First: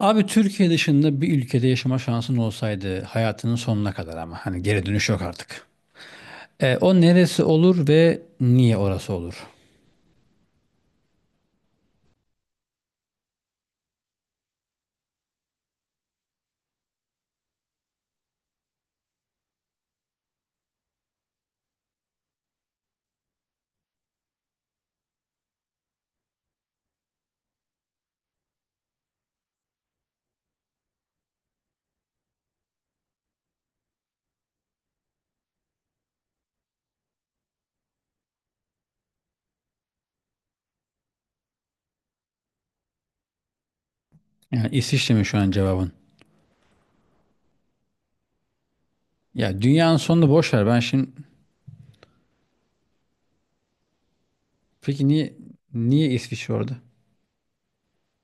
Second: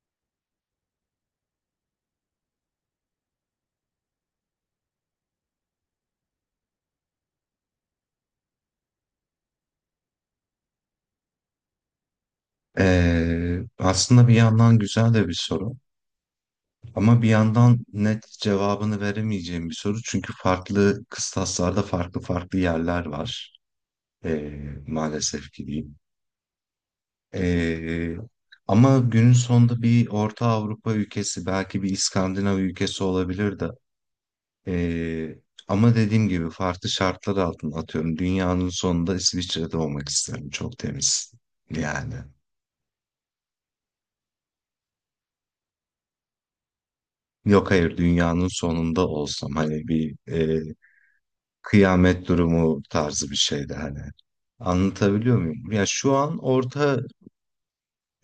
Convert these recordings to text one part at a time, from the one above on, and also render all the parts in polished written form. Abi Türkiye dışında bir ülkede yaşama şansın olsaydı hayatının sonuna kadar, ama hani geri dönüş yok artık. O neresi olur ve niye orası olur? Aslında bir yandan güzel de bir soru ama bir yandan net cevabını veremeyeceğim bir soru çünkü farklı kıstaslarda farklı farklı yerler var. Ee, Maalesef ki diyeyim. Ee, Ama günün sonunda bir Orta Avrupa ülkesi, belki bir İskandinav ülkesi olabilir de. Ee, Ama dediğim gibi farklı şartlar altında, atıyorum dünyanın sonunda İsviçre'de olmak isterim, çok temiz yani. Yani İsviçre mi şu an cevabın? Yok hayır, dünyanın sonunda olsam Ya hani dünyanın bir sonunu boş ver. Ben şimdi, kıyamet durumu tarzı bir şeydi hani. peki niye Anlatabiliyor muyum? Ya niye şu an İsviçre orada? orta,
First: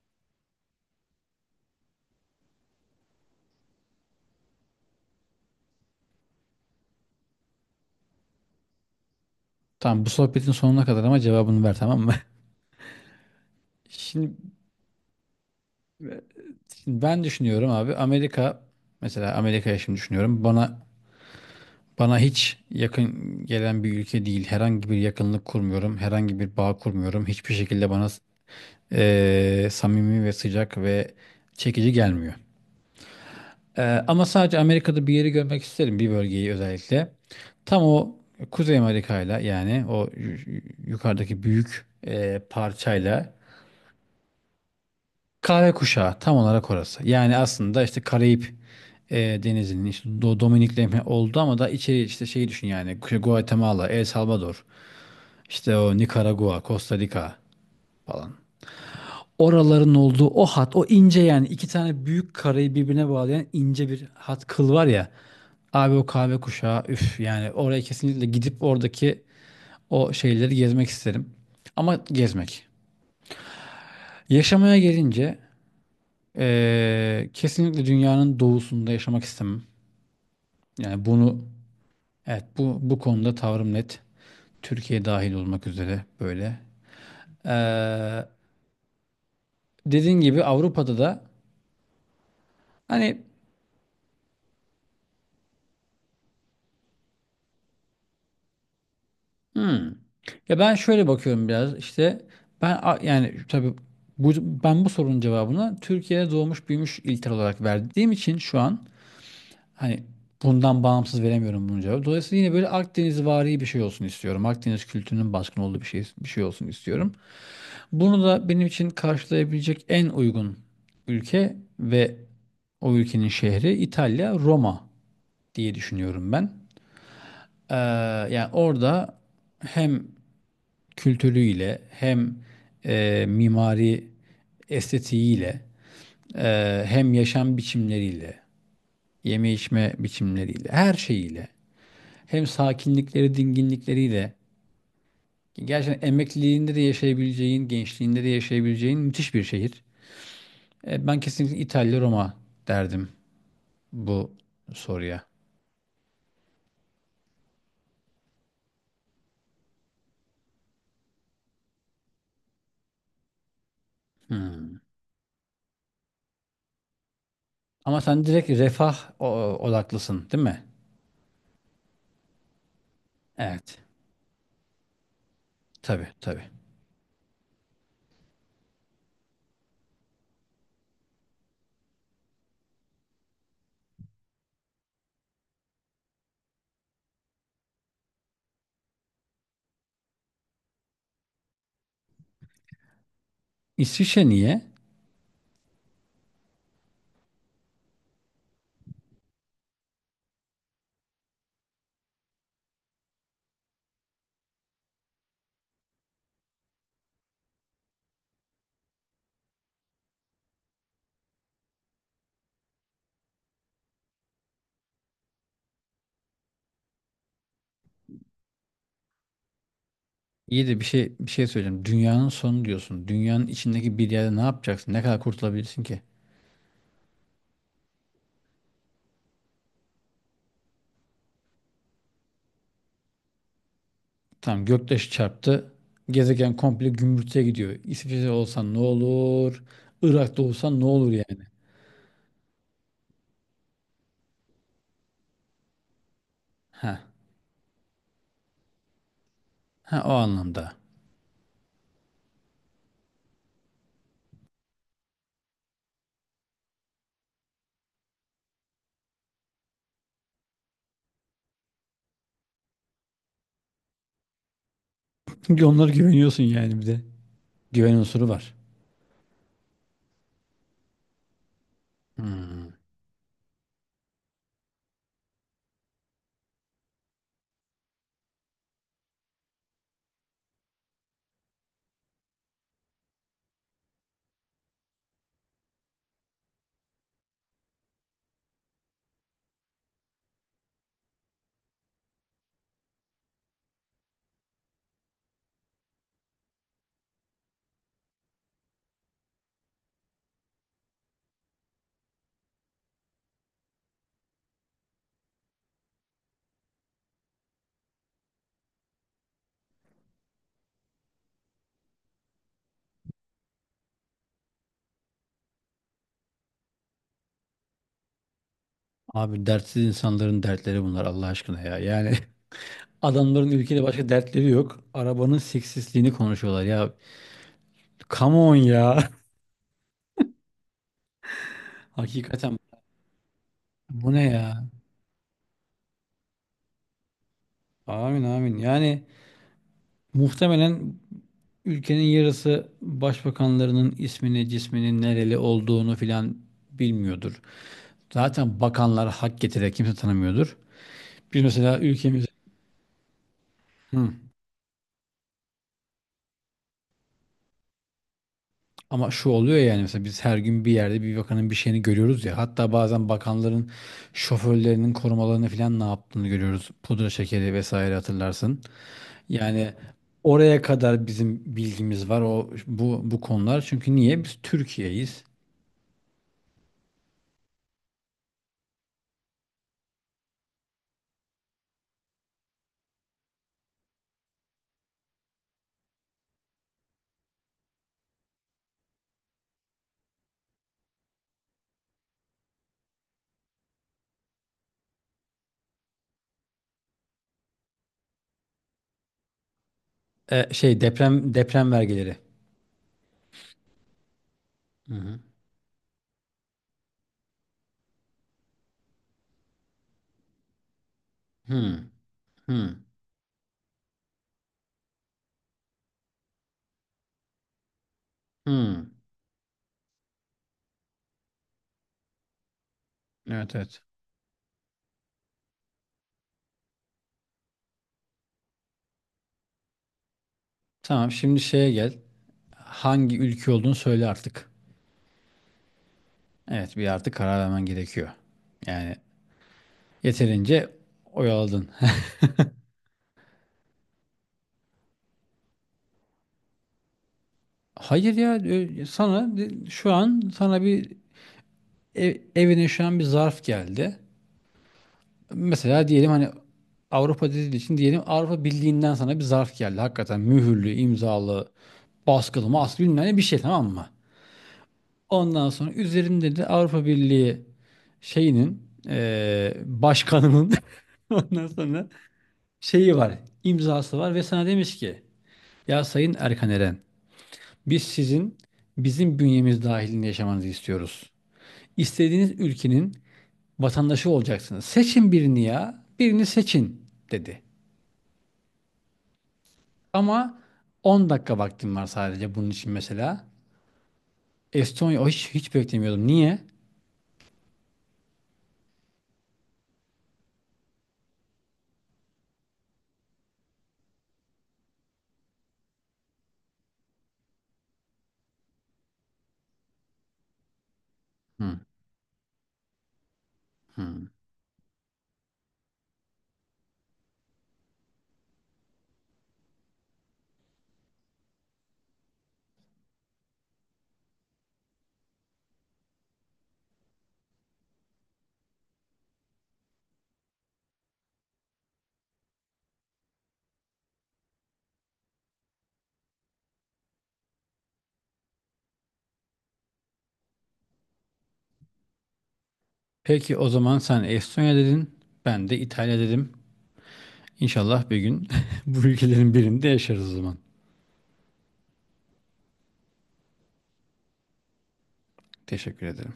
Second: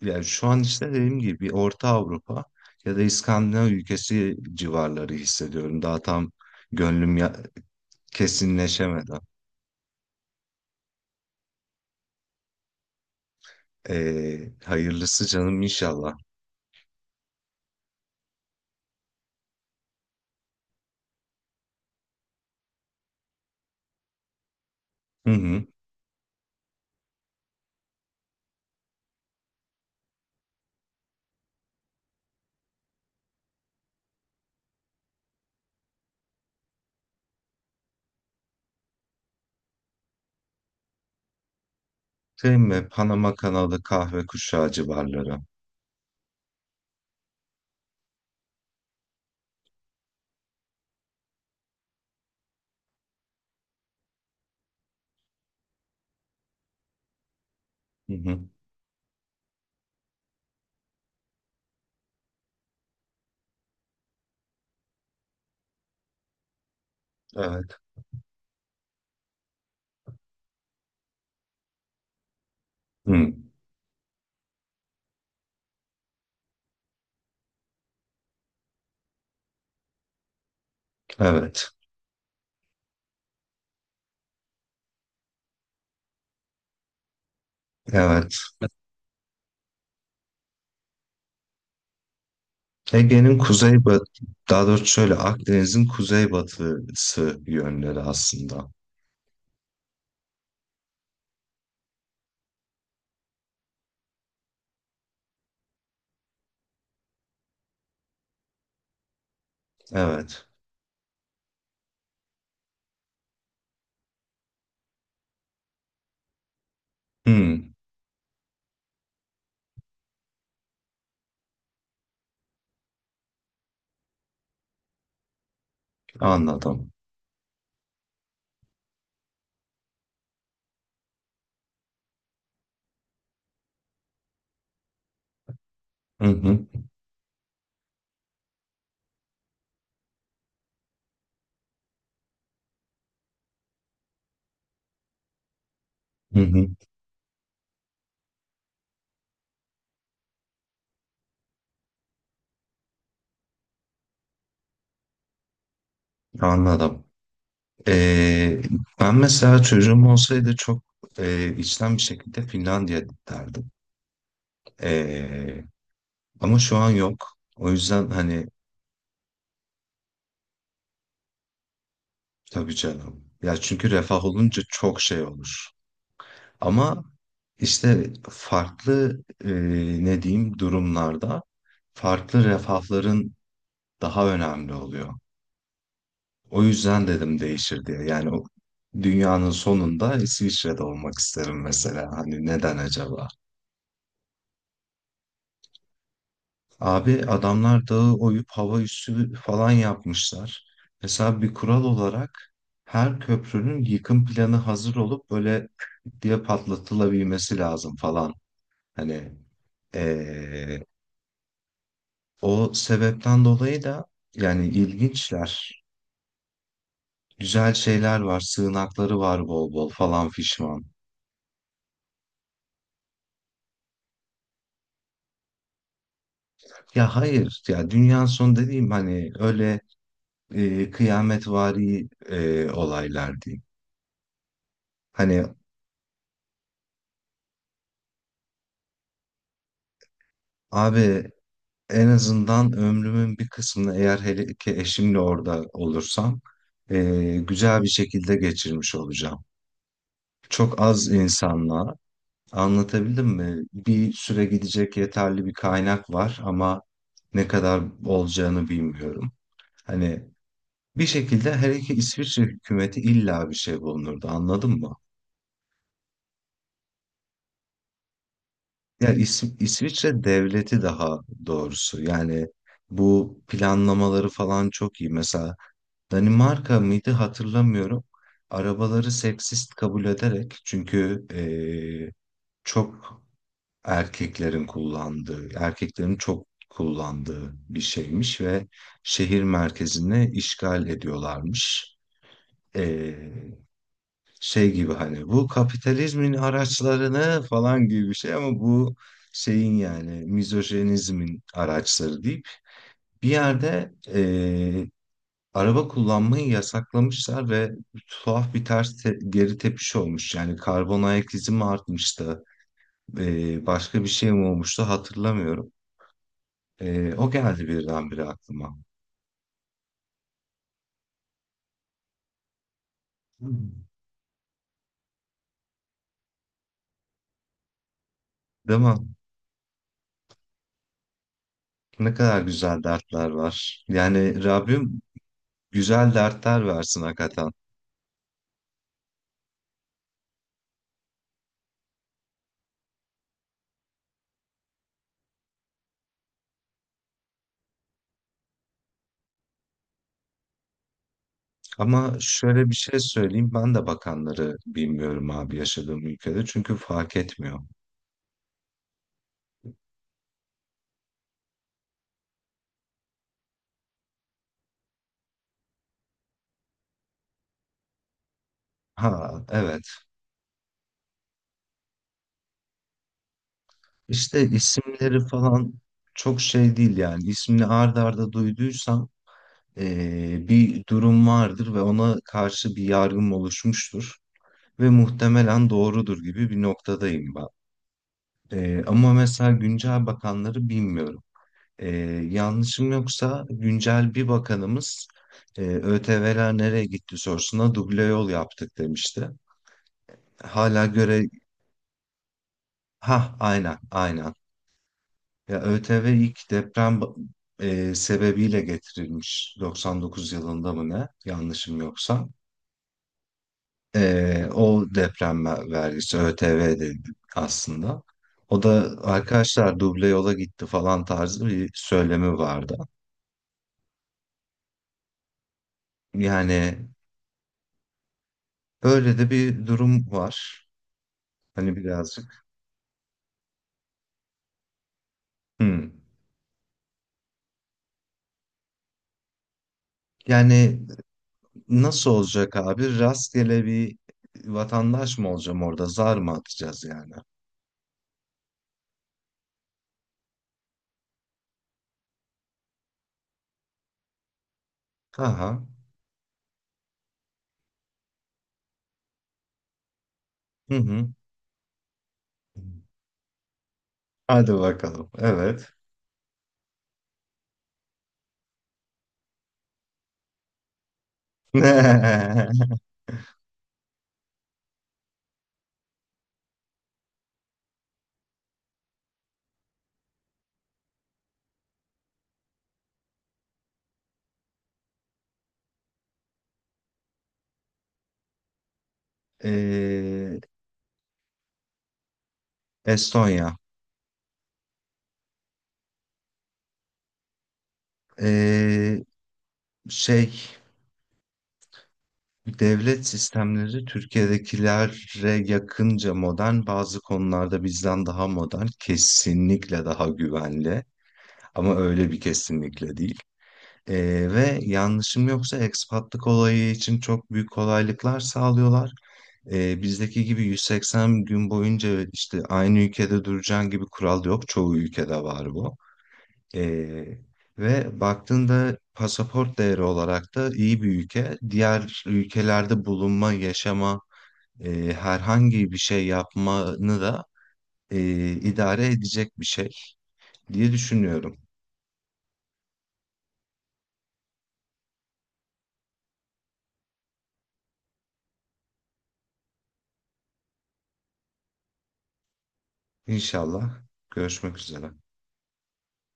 yani şu an işte dediğim gibi bir Orta Avrupa ya da İskandinav ülkesi civarları hissediyorum. Daha tam gönlüm ya, kesinleşemedi. Tamam, bu sohbetin sonuna kadar ama cevabını ver, tamam mı? Şimdi, E, Hayırlısı canım inşallah. şimdi ben düşünüyorum abi, Amerika, mesela Amerika'ya şimdi düşünüyorum. Bana hiç yakın gelen bir ülke değil. Herhangi bir Hı yakınlık hı. kurmuyorum. Herhangi bir bağ kurmuyorum. Hiçbir şekilde bana samimi ve sıcak ve çekici gelmiyor. Ama sadece Amerika'da bir yeri görmek isterim, bir bölgeyi özellikle. Tam o Kuzey Amerika'yla, yani yukarıdaki büyük Şey mi? parçayla, Panama kanalı, kahve kuşağı civarları. kahve kuşağı tam olarak orası. Yani aslında işte Karayip e, denizinin, işte Dominik'le oldu ama da içeri, işte şeyi düşün yani Guatemala, El Salvador, işte o Nikaragua, Costa Rica Hı falan. hı. Oraların olduğu o hat, o ince, yani iki tane büyük karayı birbirine bağlayan ince bir hat kıl var ya. Abi o kahve kuşağı, üf yani, Evet. oraya kesinlikle gidip oradaki o şeyleri gezmek isterim. Ama gezmek. Hı. Yaşamaya gelince kesinlikle dünyanın doğusunda yaşamak istemem. Yani bunu, Evet. evet, bu konuda tavrım net. Türkiye dahil olmak üzere böyle. Eee Evet. Dediğin gibi Avrupa'da da hani. Ege'nin kuzeybatı, daha doğrusu şöyle Akdeniz'in kuzeybatısı yönleri aslında. Hmm. Ya ben şöyle bakıyorum biraz, işte yani tabii bu, ben bu sorunun cevabını Türkiye'de doğmuş büyümüş ilter olarak verdiğim için şu an, hani Evet. bundan bağımsız veremiyorum bunun cevabı. Dolayısıyla yine böyle Akdeniz vari bir şey olsun istiyorum. Akdeniz kültürünün baskın olduğu bir şey olsun istiyorum. Hmm, Bunu da benim için karşılayabilecek en uygun ülke ve o ülkenin şehri İtalya, Roma diye düşünüyorum ben. anladım. Ee, Yani orada hem kültürüyle, hem mimari estetiğiyle, Hı hı, hem yaşam biçimleriyle, yeme içme biçimleriyle, her şeyiyle, hem sakinlikleri, dinginlikleriyle, gerçekten hı hı, emekliliğinde de yaşayabileceğin, gençliğinde de yaşayabileceğin müthiş bir şehir. Ben kesinlikle İtalya, Roma derdim bu soruya. anladım. Ee, Ben mesela çocuğum olsaydı çok içten bir şekilde Finlandiya derdim. Hmm. Ee, Ama şu an yok. O Ama yüzden sen hani, direkt refah odaklısın, değil mi? tabii canım. Ya Evet. çünkü refah olunca çok şey olur. Tabii, tabii. Ama işte farklı ne diyeyim durumlarda farklı refahların daha önemli oluyor. O yüzden dedim değişir diye. Yani o dünyanın sonunda İsviçre'de olmak isterim mesela. Hani neden acaba? İsviçre niye? Abi adamlar dağı oyup hava üssü falan yapmışlar. Mesela bir kural olarak her köprünün yıkım planı hazır olup böyle diye patlatılabilmesi lazım falan. Hani ee, o sebepten dolayı da yani ilginçler. Güzel şeyler var, sığınakları var bol bol falan İyi de fişman. Bir şey söyleyeceğim. Dünyanın sonu diyorsun. Dünyanın içindeki bir yerde ne yapacaksın? Ne kadar kurtulabilirsin ki? Ya hayır, ya dünyanın sonu dediğim hani öyle kıyametvari olaylar değil. Tamam, göktaşı Hani çarptı. Gezegen komple gümbürtüye gidiyor. İsviçre olsan ne olur? Irak'ta olsan ne olur abi, yani? en azından ömrümün bir kısmını, eğer hele ki eşimle orada olursam, Ha. e, güzel bir şekilde geçirmiş olacağım. Ha, o anlamda. Çok az insanla, anlatabildim mi? Bir süre gidecek yeterli bir kaynak var ama ne kadar olacağını bilmiyorum. Hani bir şekilde her iki İsviçre hükümeti illa bir şey bulunurdu, anladın mı? Çünkü onlara güveniyorsun yani, bir de. Güven unsuru var. Ya İsviçre devleti, daha doğrusu yani Hmm. bu planlamaları falan çok iyi. Mesela Danimarka mıydı, hatırlamıyorum. Arabaları seksist kabul ederek, çünkü çok erkeklerin kullandığı, erkeklerin çok kullandığı bir şeymiş ve şehir merkezini işgal ediyorlarmış. e, Şey gibi, hani bu kapitalizmin araçlarını falan gibi bir şey, ama bu şeyin yani mizojenizmin araçları deyip bir yerde araba kullanmayı yasaklamışlar ve tuhaf bir geri tepiş olmuş. Yani karbon ayak izi mi artmıştı, başka bir şey mi olmuştu hatırlamıyorum. O geldi birdenbire aklıma. Abi, dertsiz insanların dertleri bunlar, Allah aşkına ya. Yani adamların ülkede Hmm. başka dertleri yok. Arabanın seksisliğini konuşuyorlar ya. Come on Değil mi? ya. Ne kadar Hakikaten güzel dertler var. bu ne Yani ya? Rabbim güzel dertler versin hakikaten. Amin, amin. Yani muhtemelen ülkenin yarısı başbakanlarının ismini, cisminin nereli olduğunu filan bilmiyordur. Zaten bakanlar hak getire, kimse tanımıyordur. Biz mesela Ama ülkemiz. şöyle bir şey söyleyeyim. Ben de Hı. bakanları bilmiyorum abi yaşadığım ülkede. Çünkü fark etmiyor. Ama şu oluyor ya, yani mesela biz her gün bir yerde bir bakanın bir şeyini görüyoruz ya. Hatta bazen bakanların şoförlerinin korumalarını filan ne yaptığını görüyoruz. Pudra şekeri vesaire hatırlarsın. Ha Yani evet. oraya kadar bizim bilgimiz var o bu konular. Çünkü niye? Biz İşte Türkiye'yiz. isimleri falan çok şey değil yani. İsmini ard arda duyduysam bir durum vardır ve ona karşı bir yargım oluşmuştur. Ve muhtemelen doğrudur gibi bir noktadayım ben. Ama mesela güncel bakanları bilmiyorum. Ee, Yanlışım yoksa güncel bir bakanımız, ÖTV'ler nereye gitti sorusuna duble yol yaptık demişti. Şey, Hala göre, deprem vergileri. ha aynen aynen. Hı hı. Ya ÖTV ilk sebebiyle getirilmiş, 99 yılında mı ne, yanlışım Hı yoksa. hı. O vergisi ÖTV dedi aslında. O Hı. da arkadaşlar duble yola gitti falan tarzı bir söylemi vardı. Evet, evet. Yani böyle de bir durum var. Tamam, şimdi şeye Hani gel. birazcık. Hangi ülke olduğunu söyle artık. Hmm. Evet, bir artık karar vermen gerekiyor. Yani yeterince Yani oyaladın. nasıl olacak abi? Rastgele bir vatandaş mı olacağım orada? Zar mı atacağız yani? Hayır ya, sana şu an sana bir evine şu an bir zarf geldi. Aha. Mesela diyelim hani, Avrupa dediği için diyelim, Avrupa Birliği'nden sana bir zarf geldi. Hakikaten mühürlü, Hı hı. imzalı, baskılı, maskılı bilmem ne bir şey, tamam mı? Hadi bakalım. Ondan sonra Evet. üzerinde de Avrupa Birliği şeyinin başkanının ondan sonra şeyi var, imzası var ve sana demiş ki, ya Sayın Erkan Eren, biz sizin, bizim bünyemiz dahilinde yaşamanızı istiyoruz. İstediğiniz ülkenin vatandaşı olacaksınız. Seçin birini ya, birini seçin dedi. Ama Ee, 10 dakika vaktim var sadece bunun için mesela. Estonya. Estonya, o hiç, hiç beklemiyordum. Niye? Ee, şey, Devlet sistemleri Türkiye'dekilere yakınca modern, bazı konularda bizden daha modern, kesinlikle daha güvenli. Hı, Ama öyle bir kesinlikle değil. Hı. Ve yanlışım yoksa ekspatlık olayı için çok büyük kolaylıklar sağlıyorlar. Bizdeki gibi 180 gün boyunca işte aynı ülkede duracaksın gibi kural yok. Çoğu ülkede var bu. Ee, Ve baktığında pasaport değeri olarak da iyi bir ülke. Diğer ülkelerde bulunma, yaşama, herhangi bir şey yapmanı da idare edecek bir şey diye düşünüyorum. Peki o zaman sen Estonya dedin. Ben de İtalya dedim. İnşallah bir gün bu ülkelerin birinde yaşarız o zaman. İnşallah görüşmek üzere. Teşekkür ederim.